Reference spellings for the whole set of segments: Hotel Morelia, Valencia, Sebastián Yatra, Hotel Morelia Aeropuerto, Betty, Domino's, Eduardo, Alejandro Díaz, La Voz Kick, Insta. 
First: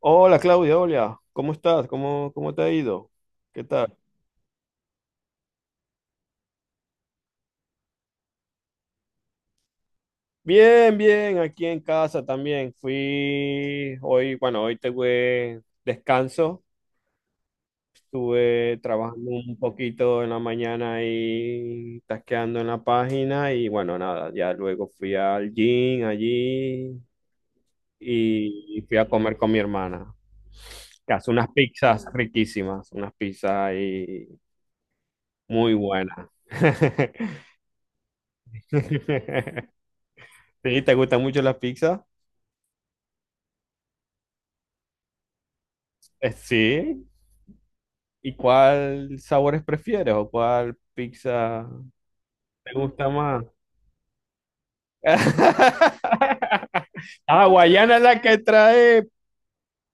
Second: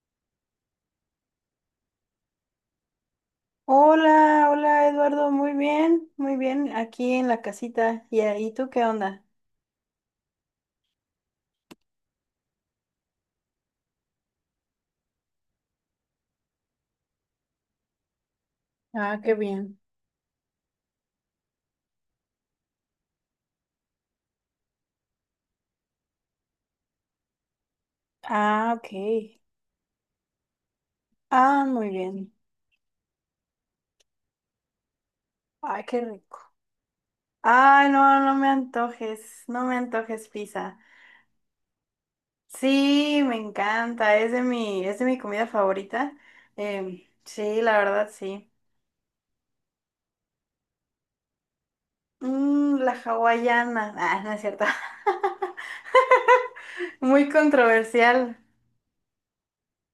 Hola Claudia, hola, ¿cómo estás? ¿Cómo te ha ido? ¿Qué tal? Hola, hola Eduardo, muy bien, aquí en la casita. ¿Y, ahí tú qué onda? Bien, bien, aquí en casa también. Fui hoy, bueno, hoy tuve descanso. Estuve Ah, trabajando qué un bien. poquito en la mañana y tasqueando en la página y bueno, nada, ya luego fui al gym allí Ah, y fui a comer ok. con mi hermana. Que hace unas Ah, muy pizzas bien. riquísimas, unas pizzas ahí muy Ay, qué buenas. rico. Ay, no, no me antojes, no me antojes pizza. Sí, ¿te gusta mucho la pizza? Sí, me encanta, es de mi comida favorita. Sí. Sí, la verdad, ¿Y sí. cuál sabores prefieres o cuál pizza te La gusta más? hawaiana. Ah, no es cierto. Muy Ah, Guayana es la controversial. que trae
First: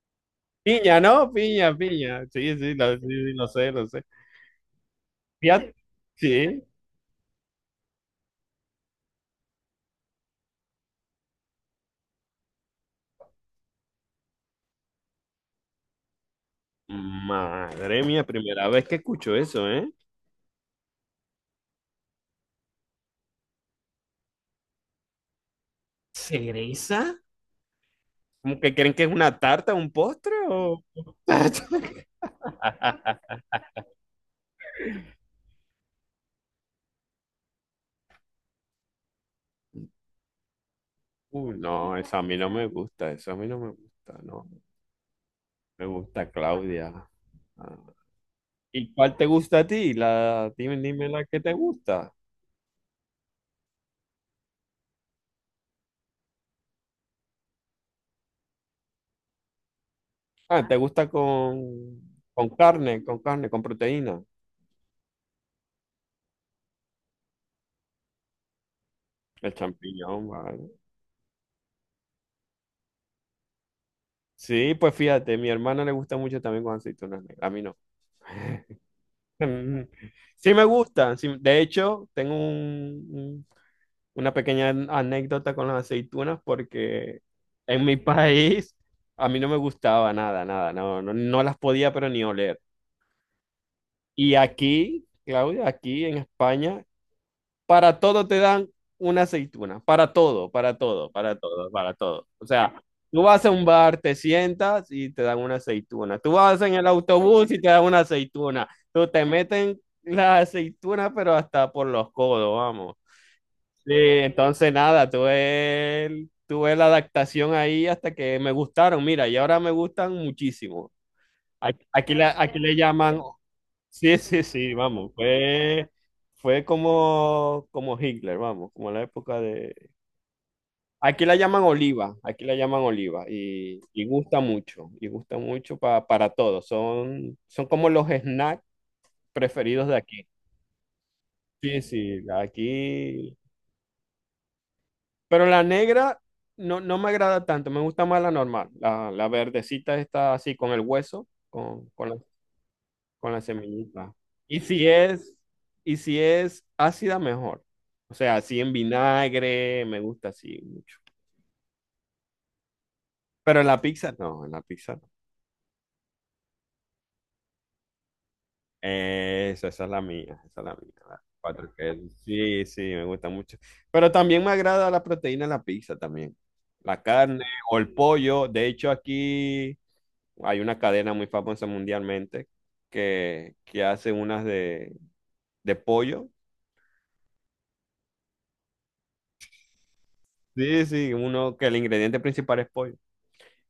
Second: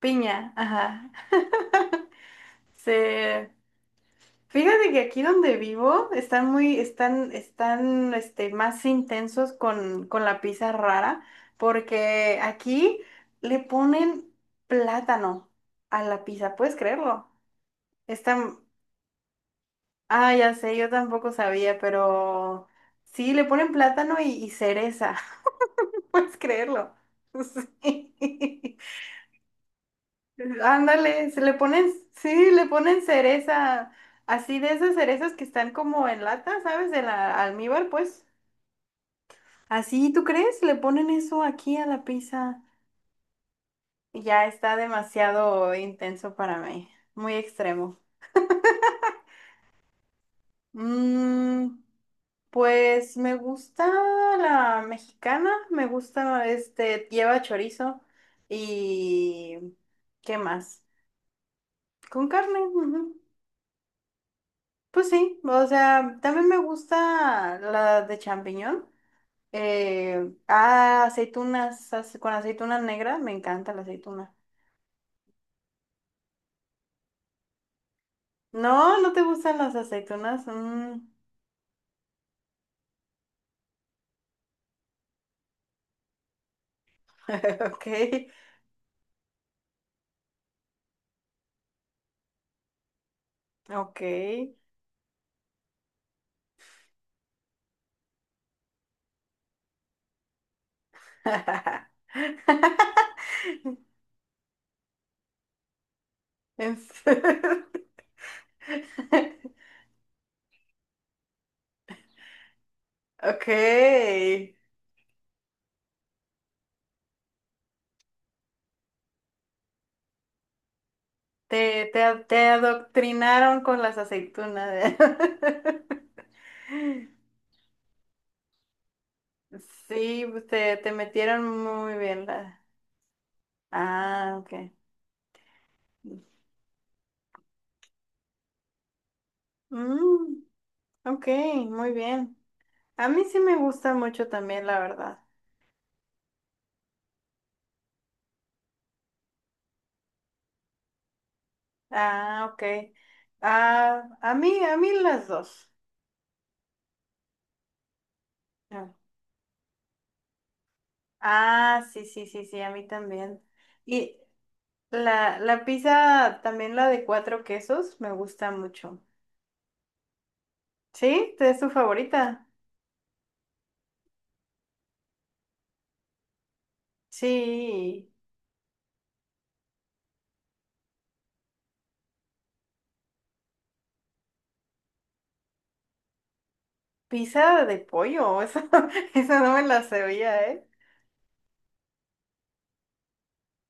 Piña, piña, ajá. ¿no? Piña, piña. Sí, sí, Sí. sí, sí, lo sé, lo sé. Fíjate que aquí donde Fíjate, vivo están sí. muy, están, están, este, más intensos con la pizza rara, porque aquí le ponen plátano a la pizza, ¿puedes creerlo? Madre mía, Están, primera vez que escucho eso, ¿eh? ah, ya sé, yo tampoco sabía, pero sí, le ponen plátano y cereza, ¿puedes creerlo? ¿Cereza? ¿Cómo que Sí. creen que es una tarta, un postre o...? Ándale, sí, le ponen cereza, así de esas cerezas que están como en lata, ¿sabes? De la almíbar, pues. Así, ¿tú crees? Le ponen eso Uy, aquí a no, la eso a mí no pizza. me gusta, eso a mí no me gusta, no. Ya está demasiado Me gusta intenso para mí, Claudia. muy Ah, extremo. ¿y cuál te gusta a ti? Dime, dime la que te Mm, gusta. pues me gusta la mexicana, me gusta, lleva chorizo y ¿qué Ah, ¿te más? gusta con, Con con carne. Ujú. carne, con carne, con proteína? Pues sí, o sea, también me gusta la de champiñón. El champiñón, vale. Ah, aceitunas, con aceituna negra, me encanta la aceituna. Sí, pues fíjate, mi hermana le gusta mucho también con aceitunas negras. A mí no. No, no te gustan las aceitunas. Sí me Mm, gustan. De hecho, tengo una pequeña anécdota con las aceitunas porque en mi ok, país a mí no me gustaba nada, nada. No, no, no las podía, pero ni oler. ok. Y aquí, Claudia, aquí en España, para todo te dan una aceituna, para todo, para todo, para todo, para todo. O sea, tú vas a un bar, te sientas y te dan una aceituna. Tú vas en En el autobús y serio. te dan una aceituna. Tú te meten la aceituna, pero hasta por los codos, vamos. Ok, Sí, entonces nada, tuve la adaptación ahí hasta que me gustaron. Mira, y ahora me gustan muchísimo. Aquí, te, te, aquí le, a- te aquí le llaman. adoctrinaron con las Sí, sí, sí, aceitunas. vamos, fue como Hitler, vamos, como la época de... Sí, pues, te Aquí la metieron llaman muy oliva, bien aquí la la. llaman oliva y Ah, gusta ok. mucho, y gusta mucho para todos, son como los snacks preferidos de aquí. Mm, ok, Sí, muy sí, bien. A mí aquí... sí me gusta mucho también, la verdad. Pero la negra no, no me agrada tanto, me gusta más la normal, la verdecita está así con el hueso, con, con la Ah, ok. con la Ah, semillita. a Y mí, a si mí las es, dos. y si es ácida, mejor. O sea, así en Ah, vinagre, me gusta así mucho. Ah, sí, sí, sí, sí, a mí también. Pero en la pizza Y no, en la pizza no. la pizza, también la de cuatro quesos, me gusta mucho. Esa es la mía, esa es la mía, la ¿Sí? ¿Es tu cuatro quesos. favorita? Sí, sí, me gusta mucho. Pero también me agrada la proteína en la pizza también. La carne o el Sí. pollo. De hecho, aquí hay una cadena muy famosa mundialmente que hace unas de pollo. Pizza de pollo, esa no me la sabía, ¿eh? Sí, sí, uno que el ingrediente principal es pollo.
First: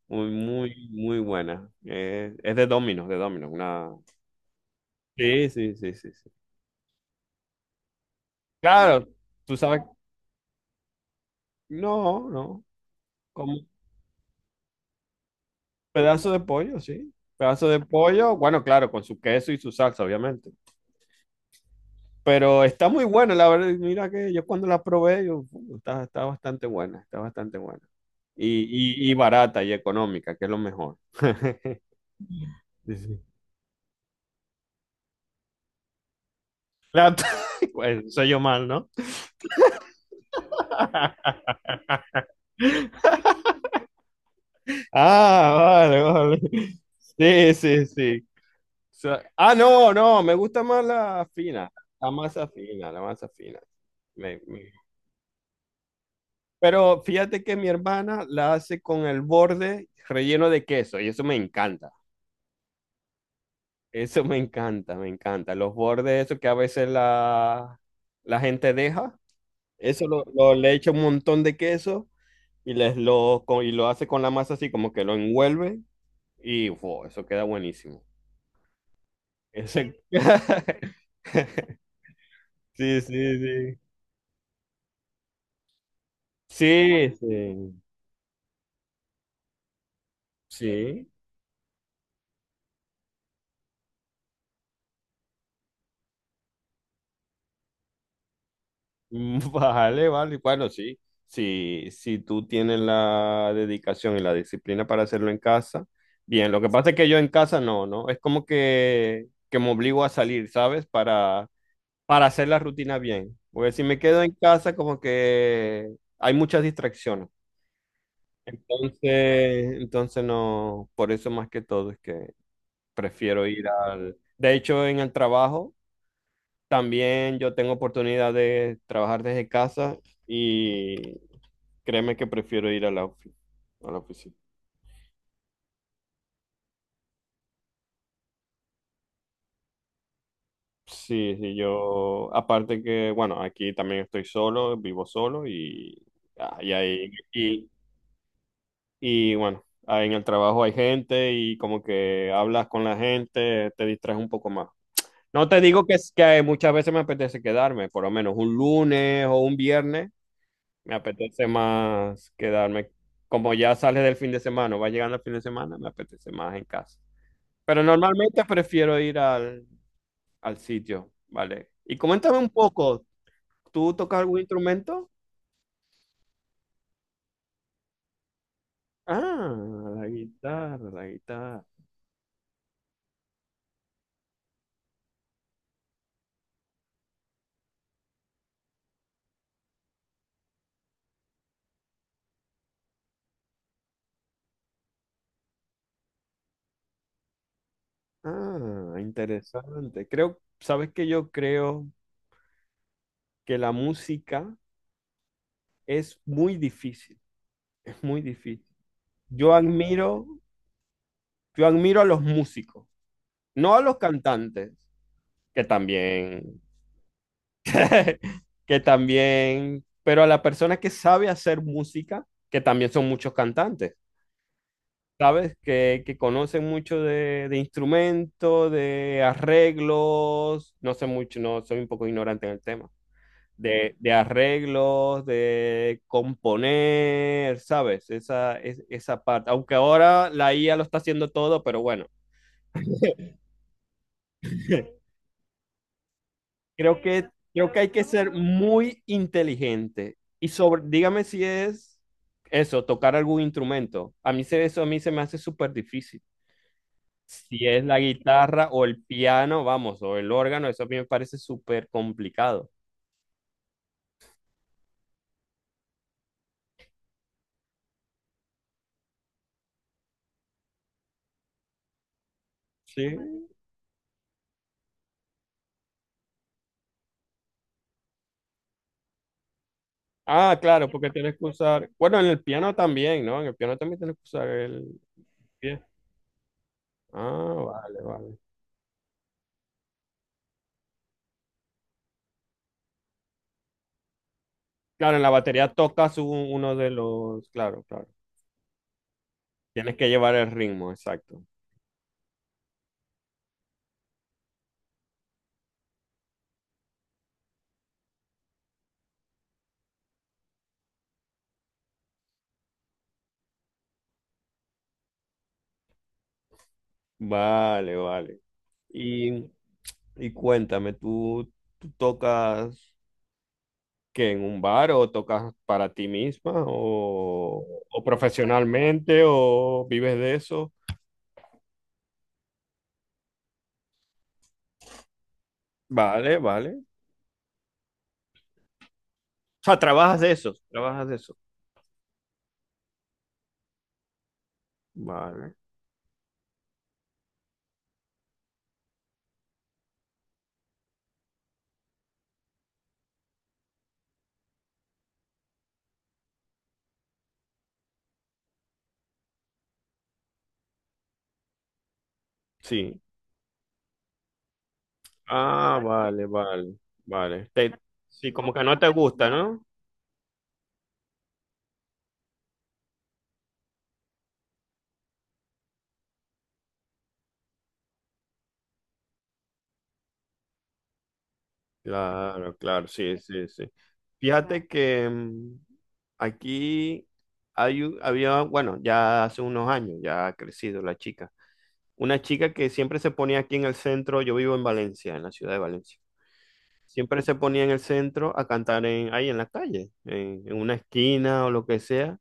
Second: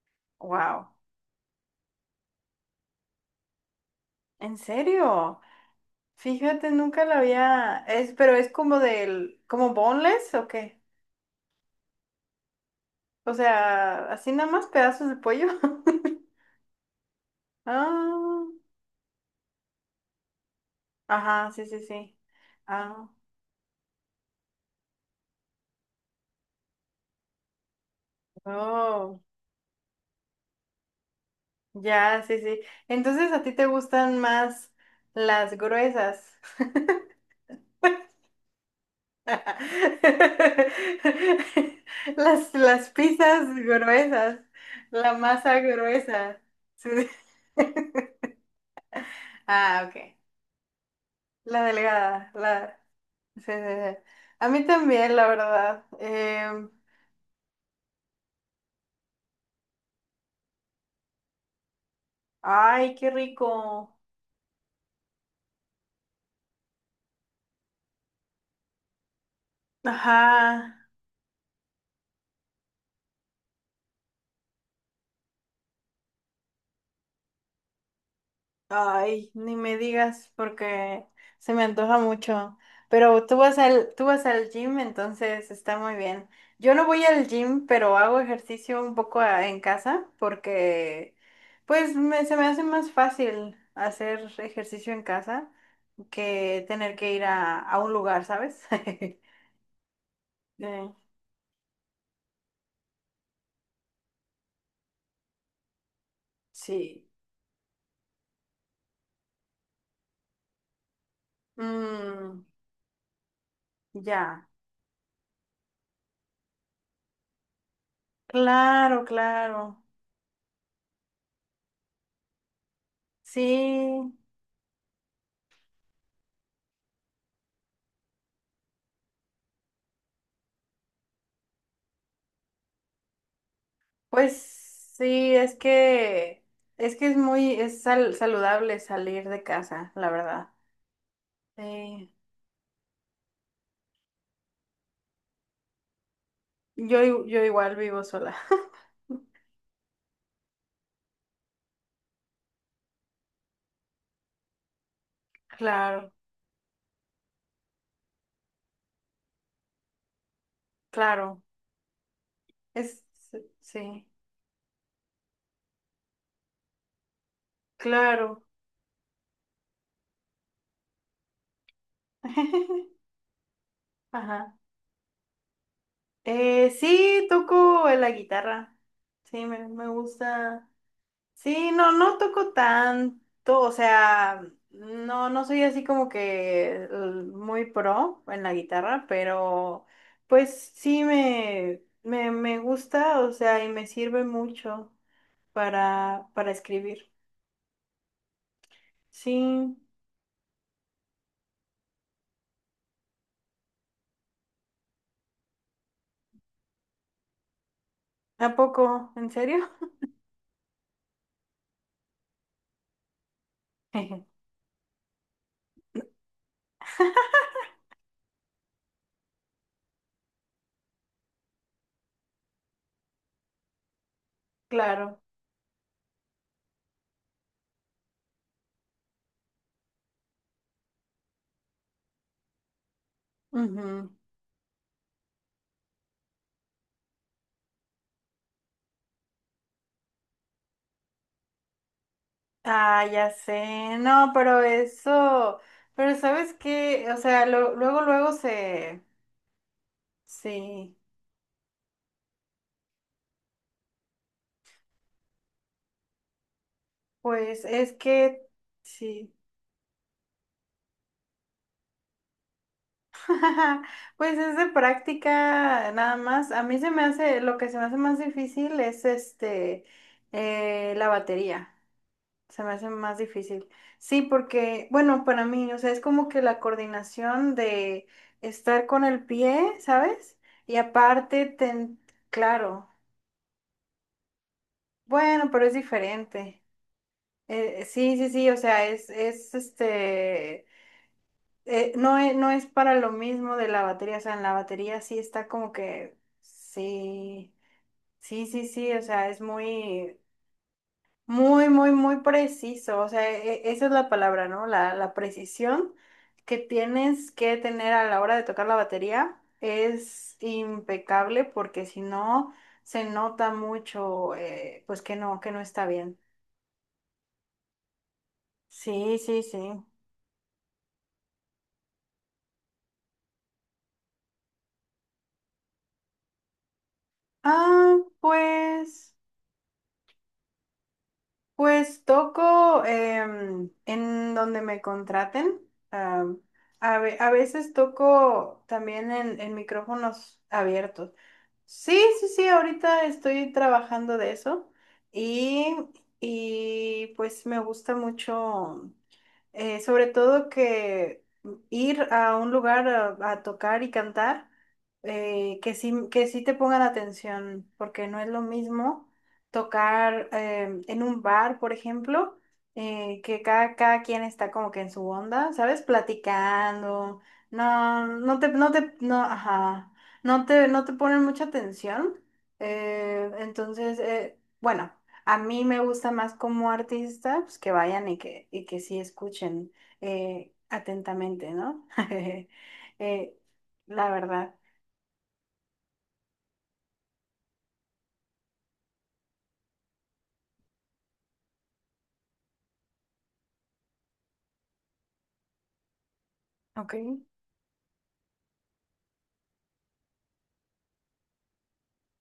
Muy, muy, Wow. muy buena. Es de Domino's, de Domino's. Una... ¿En serio? Sí, sí, sí, sí, sí. Fíjate, nunca la había, pero es como Claro, del, tú como sabes. boneless, ¿o qué? No, no. O Como un sea, así nada más pedazos de pollo. pedazo de pollo, sí. Pedazo de pollo, Ah, bueno, claro, con su queso y su salsa, obviamente. ajá, sí, sí, sí. Pero está muy Ah, buena, la verdad. Mira que yo cuando la probé, yo, está bastante buena, está bastante buena". Y oh, barata y económica, que es lo mejor. ya, sí, sí. Sí, sí. Entonces a ti te gustan más las gruesas. La- Bueno, soy yo mal, ¿no? Las pizzas gruesas, la Ah, masa vale, vale. gruesa. Sí. Sí, sí, sí. Sea, Ah, no, ok. no, me gusta más la La fina, la delgada, masa la. fina, la masa Sí, sí, fina. sí. Me- A mí me- también, la verdad. Pero fíjate que mi hermana la hace con el borde relleno de queso y eso me encanta. Ay, qué rico. Eso me encanta, me encanta. Los bordes, eso que a veces la gente deja, eso Ajá. Le echa un montón de queso y lo hace con la masa así, como que lo envuelve y ¡fua! Eso queda buenísimo. Ay, ni me Ese- digas porque se me antoja mucho. Sí, Pero tú sí, vas sí. al, tú vas al gym, entonces está muy bien. Yo no voy Sí, al gym, sí, pero hago ejercicio un poco en casa sí. porque pues se me hace más fácil hacer ejercicio en casa que tener que ir a un lugar, ¿sabes? Mm, vale, vale. Bueno, Eh, sí. Si tú tienes la dedicación y la disciplina para hacerlo en casa, bien. Lo que pasa es que Sí. yo en casa no, ¿no? Es como que me obligo a salir, ¿sabes? Para Mm. hacer la rutina bien. Porque si me quedo en Ya, casa, como que hay muchas distracciones. claro, Entonces, claro. entonces no, por eso más que todo es que prefiero ir al... Sí, De hecho, en el trabajo. También yo tengo oportunidad de trabajar desde casa y créeme que prefiero ir a la pues oficina. sí, es que es saludable salir de casa, la verdad. Sí, sí, Sí. yo, aparte que, bueno, aquí también estoy solo, vivo solo ah, y, Yo, ahí- i- yo y, igual vivo sola. y, bueno, ahí en el trabajo hay gente y como que hablas con la gente, te distraes un poco más. No te digo que, es- Claro, que muchas veces me apetece quedarme, por lo menos un lunes o un viernes. Me claro. apetece más quedarme. Es Como ya sale Sí, del fin de semana, o va llegando el fin de semana, me apetece más en casa. Pero normalmente claro. prefiero ir al sitio, ¿vale? Y coméntame un poco, ¿tú tocas algún Ajá. instrumento? Sí, toco la guitarra. Sí, Ah, me la gusta. guitarra, la guitarra. Sí, no, no toco tanto, o sea, no, no soy así como que muy pro en la guitarra, pero pues sí me gusta, o sea, y me sirve mucho para escribir. Ah, Sí, interesante. Creo, ¿sabes que Yo creo que la música es muy difícil, es muy ¿a difícil. poco? ¿En Yo serio? admiro, yo admiro a los músicos, no a los cantantes, que también que también, pero a la persona que sabe hacer música, que también son muchos cantantes, Claro. ¿sabes? Que conocen mucho de, instrumentos, de arreglos, no sé mucho, no, soy un poco ignorante en el tema, de, Ujú. de arreglos, de componer, ¿sabes? Esa parte, aunque ahora la IA lo está haciendo todo, pero bueno. Ah, ya sé, no, pero eso, pero ¿sabes Creo qué? O que, sea, creo que hay luego, que ser luego muy se, inteligente. Y sobre, sí. dígame si es eso, tocar algún instrumento. Eso a mí se me hace súper difícil. Pues Si es es la que guitarra o el sí, piano, vamos, o el órgano, eso a mí me parece súper complicado. pues es de práctica nada más. A mí se me hace, lo que se me hace más difícil es la batería. Se me hace Sí. más difícil. Sí, porque, bueno, para mí, o sea, es como que la coordinación de estar con el pie, ¿sabes? Ah, Y claro, porque tienes que aparte, usar. Bueno, en el piano claro, también, ¿no? En el piano también tienes que usar el bueno, pero es pie. diferente. Ah, vale, Sí, sí, vale. sí, o sea, es este no es para lo mismo de la batería, o sea, en la batería Claro, sí en la está batería como que, tocas uno de los. sí, Claro, claro. sí, sí, sí, o sea, es Tienes que muy, llevar el ritmo, exacto. muy, muy, muy preciso, o sea, esa es la palabra, ¿no? La precisión que tienes que tener a la hora de tocar la batería es impecable porque si no, se nota mucho, pues que no está bien. Vale, vale. Sí, sí, Y, sí. y cuéntame, ¿tú tocas que en un bar o tocas para ti misma o, Ah, o pues. profesionalmente o vives de eso? Pues toco en donde me contraten. Vale, am, vale. a, O ve- a veces toco también en sea, trabajas de micrófonos eso, trabajas abiertos. de eso. Sí, sí, sí, ahorita estoy trabajando de eso Vale, y, y pues me gusta mucho. Sobre todo que ir a un lugar a tocar y cantar, que sí te pongan atención, porque no es lo mismo tocar en un bar, por ejemplo, sí. Que cada quien está como que en su onda, Ah, ¿sabes? vale, vale, Platicando, vale. No, Sí, como que no te no, gusta, ¿no? ajá, no te ponen mucha atención. Entonces, bueno. A mí me gusta más como artista, pues que vayan y que sí escuchen atentamente, ¿no? Claro, claro, sí, Eh, sí, sí. la verdad. Fíjate que aquí había, bueno, ya hace unos años, ya ha crecido la chica. Una chica que siempre se ponía aquí en el centro, yo vivo en Valencia, en la ciudad de Valencia. Ok, Siempre se ponía en el centro a cantar ahí en la calle, en una esquina o lo que sea.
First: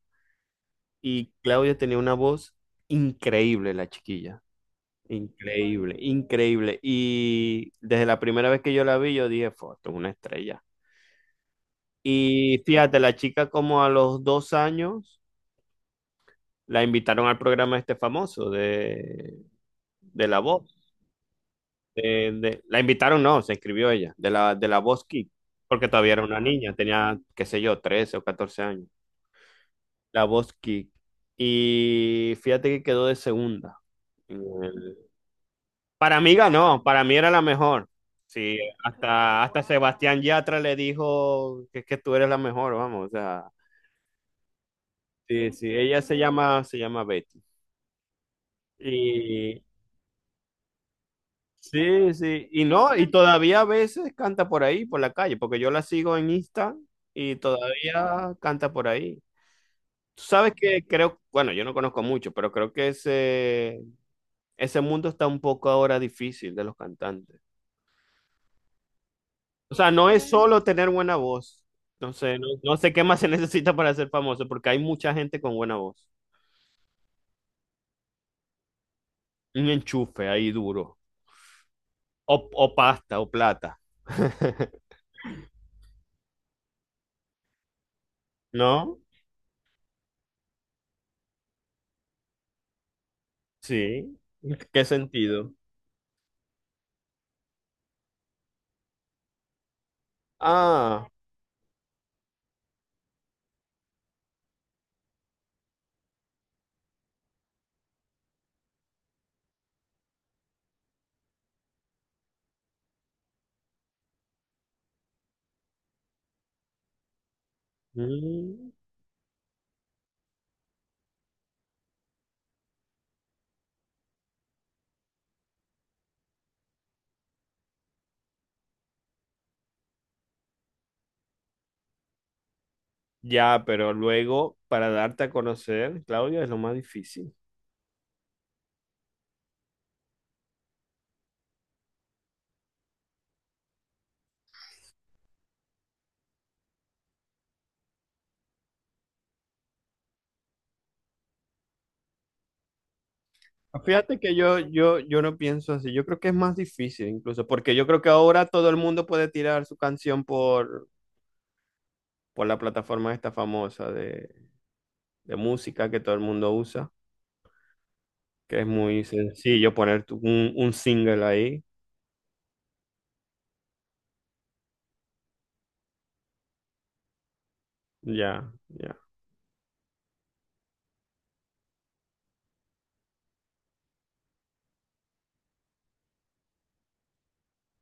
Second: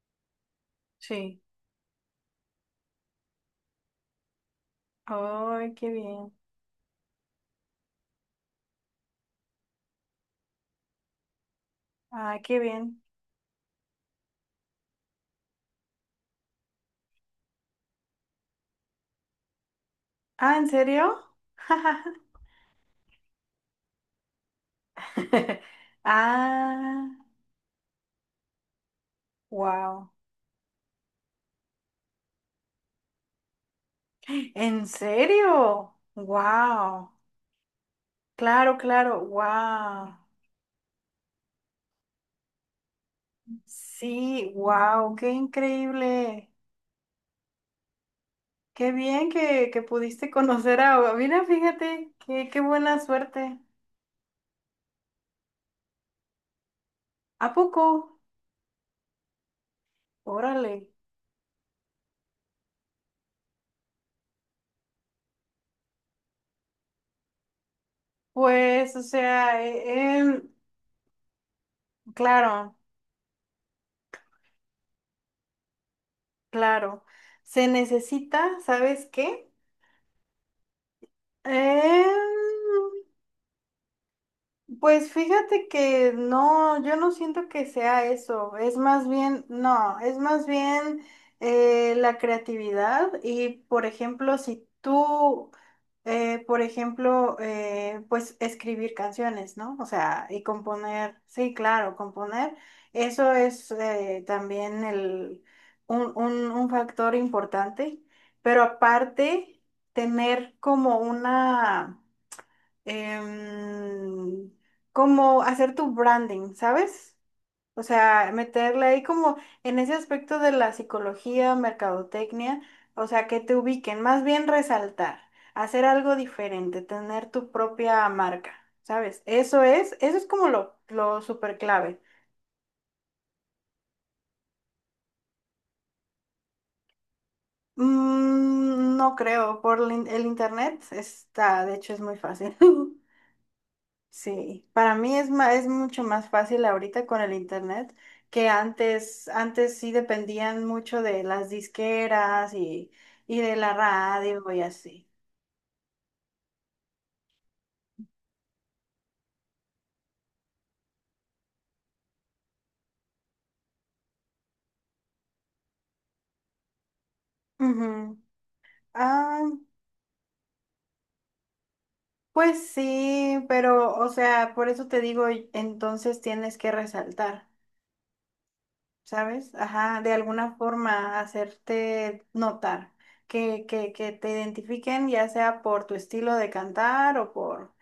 Y sí. Claudia tenía una voz increíble, la chiquilla. Ay, qué Increíble, bien. increíble. Y desde la primera vez que yo la vi, yo dije, "Fua, esto es una estrella". Ay, Y qué fíjate, bien. la chica como a los 2 años la invitaron al programa este famoso de, La Ah, Voz. ¿en serio? La invitaron, no, se inscribió ella, de la Voz Kick, porque todavía era una niña, Ah, tenía, qué sé yo, 13 o 14 años, wow. la Voz Kick. Y fíjate que quedó de segunda en ¿En el- serio? Para mí ganó, para Wow. mí era la mejor. Sí, Claro, claro, hasta wow. Sebastián Yatra le dijo que es que tú eres la mejor, vamos, o sea, Sí, wow, qué sí, sí, ella se increíble. llama, se llama Betty. Qué bien Y que pudiste conocer a. Mira, sí, fíjate, sí. qué Y no, buena y suerte. todavía a veces canta por ahí, por la calle, porque yo la sigo en Insta y ¿A poco? todavía canta por ahí. Tú sabes Órale. que creo, bueno, yo no conozco mucho, pero creo que ese, mundo está un poco ahora difícil de los cantantes. Pues, o sea, O sea, no es solo tener buena voz. Entonces, no, claro, no sé qué más se necesita para ser famoso, porque hay mucha gente con buena voz. claro. Se necesita, ¿sabes qué? Un enchufe ahí duro. Em, O, o pasta, o plata. Pues fíjate que no, yo no siento que sea eso, es ¿No? más bien, no, es más bien la creatividad y por Sí. ejemplo, si ¿Qué tú, sentido? Por ejemplo, pues escribir canciones, ¿no? O sea, y Ah. componer, sí, claro, componer, eso es también el, un factor importante, pero aparte, tener como em, como hacer tu branding, ¿sabes? O sea, Mm, meterle ahí como en ese aspecto de la psicología, mercadotecnia, o sea, que te ubiquen, más bien resaltar, hacer algo diferente, tener tu propia marca, ¿sabes? Eso es como lo súper clave. ya, pero luego para darte a conocer, Claudia, es lo más difícil. No creo, por el internet está, de hecho es muy fácil. Sí, para mí es mucho más fácil ahorita con el internet que antes sí dependían mucho de las disqueras y de la Fíjate que radio yo, y yo, así. yo no pienso así. Yo creo que es más difícil incluso, porque yo creo que ahora todo el mundo puede tirar su canción por, la plataforma esta famosa de música que todo el mundo usa, Ujú. que es muy Ah, sencillo poner un single ahí. pues sí, pero o sea, por eso te digo, entonces tienes que resaltar, Ya, ya. ¿sabes? Ajá, de alguna forma hacerte notar, que te identifiquen ya sea por tu estilo de cantar o por,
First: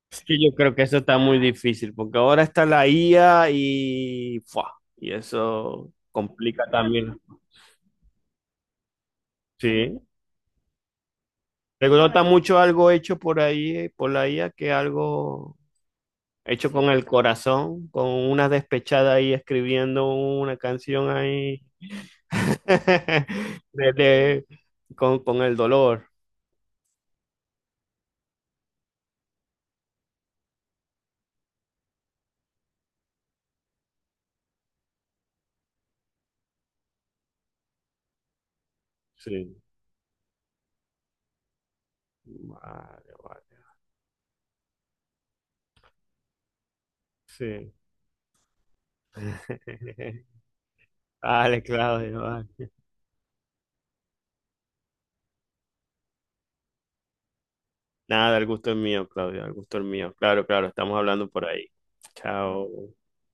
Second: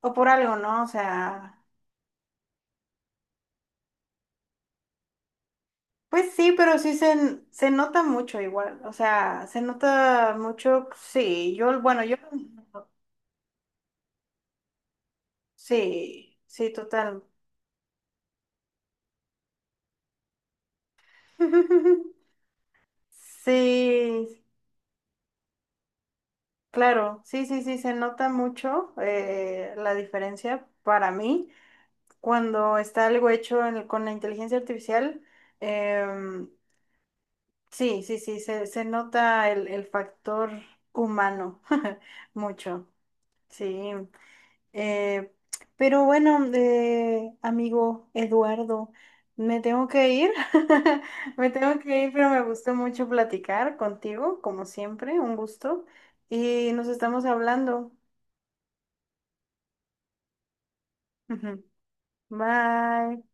o Es por que yo algo, creo que ¿no? O eso está muy sea. difícil, porque ahora está la IA y, ¡fua! Y eso Pues sí, complica pero sí se, también. n- se nota mucho igual, o sea, se Sí, nota mucho, sí, yo, le bueno, yo, gusta mucho algo hecho por ahí, por la IA, que algo sí, hecho sí, con el total. corazón, con una despechada ahí escribiendo una canción ahí de- Sí, de- con el dolor. claro, sí, sí, sí, se nota mucho la diferencia para mí cuando está algo hecho con la inteligencia artificial. em, sí, sí, sí, se nota Sí. el factor humano mucho, Vale, vale. sí. Eh, pero bueno, Sí. amigo Eduardo, me tengo que ir, me Vale, tengo que ir, Claudio, pero me vale. gustó mucho platicar contigo, como siempre, un gusto, y nos estamos hablando. Nada, el gusto es mío, Claudio, el gusto es mío. Claro, claro, estamos hablando por Ujú. ahí. Chao. Bye.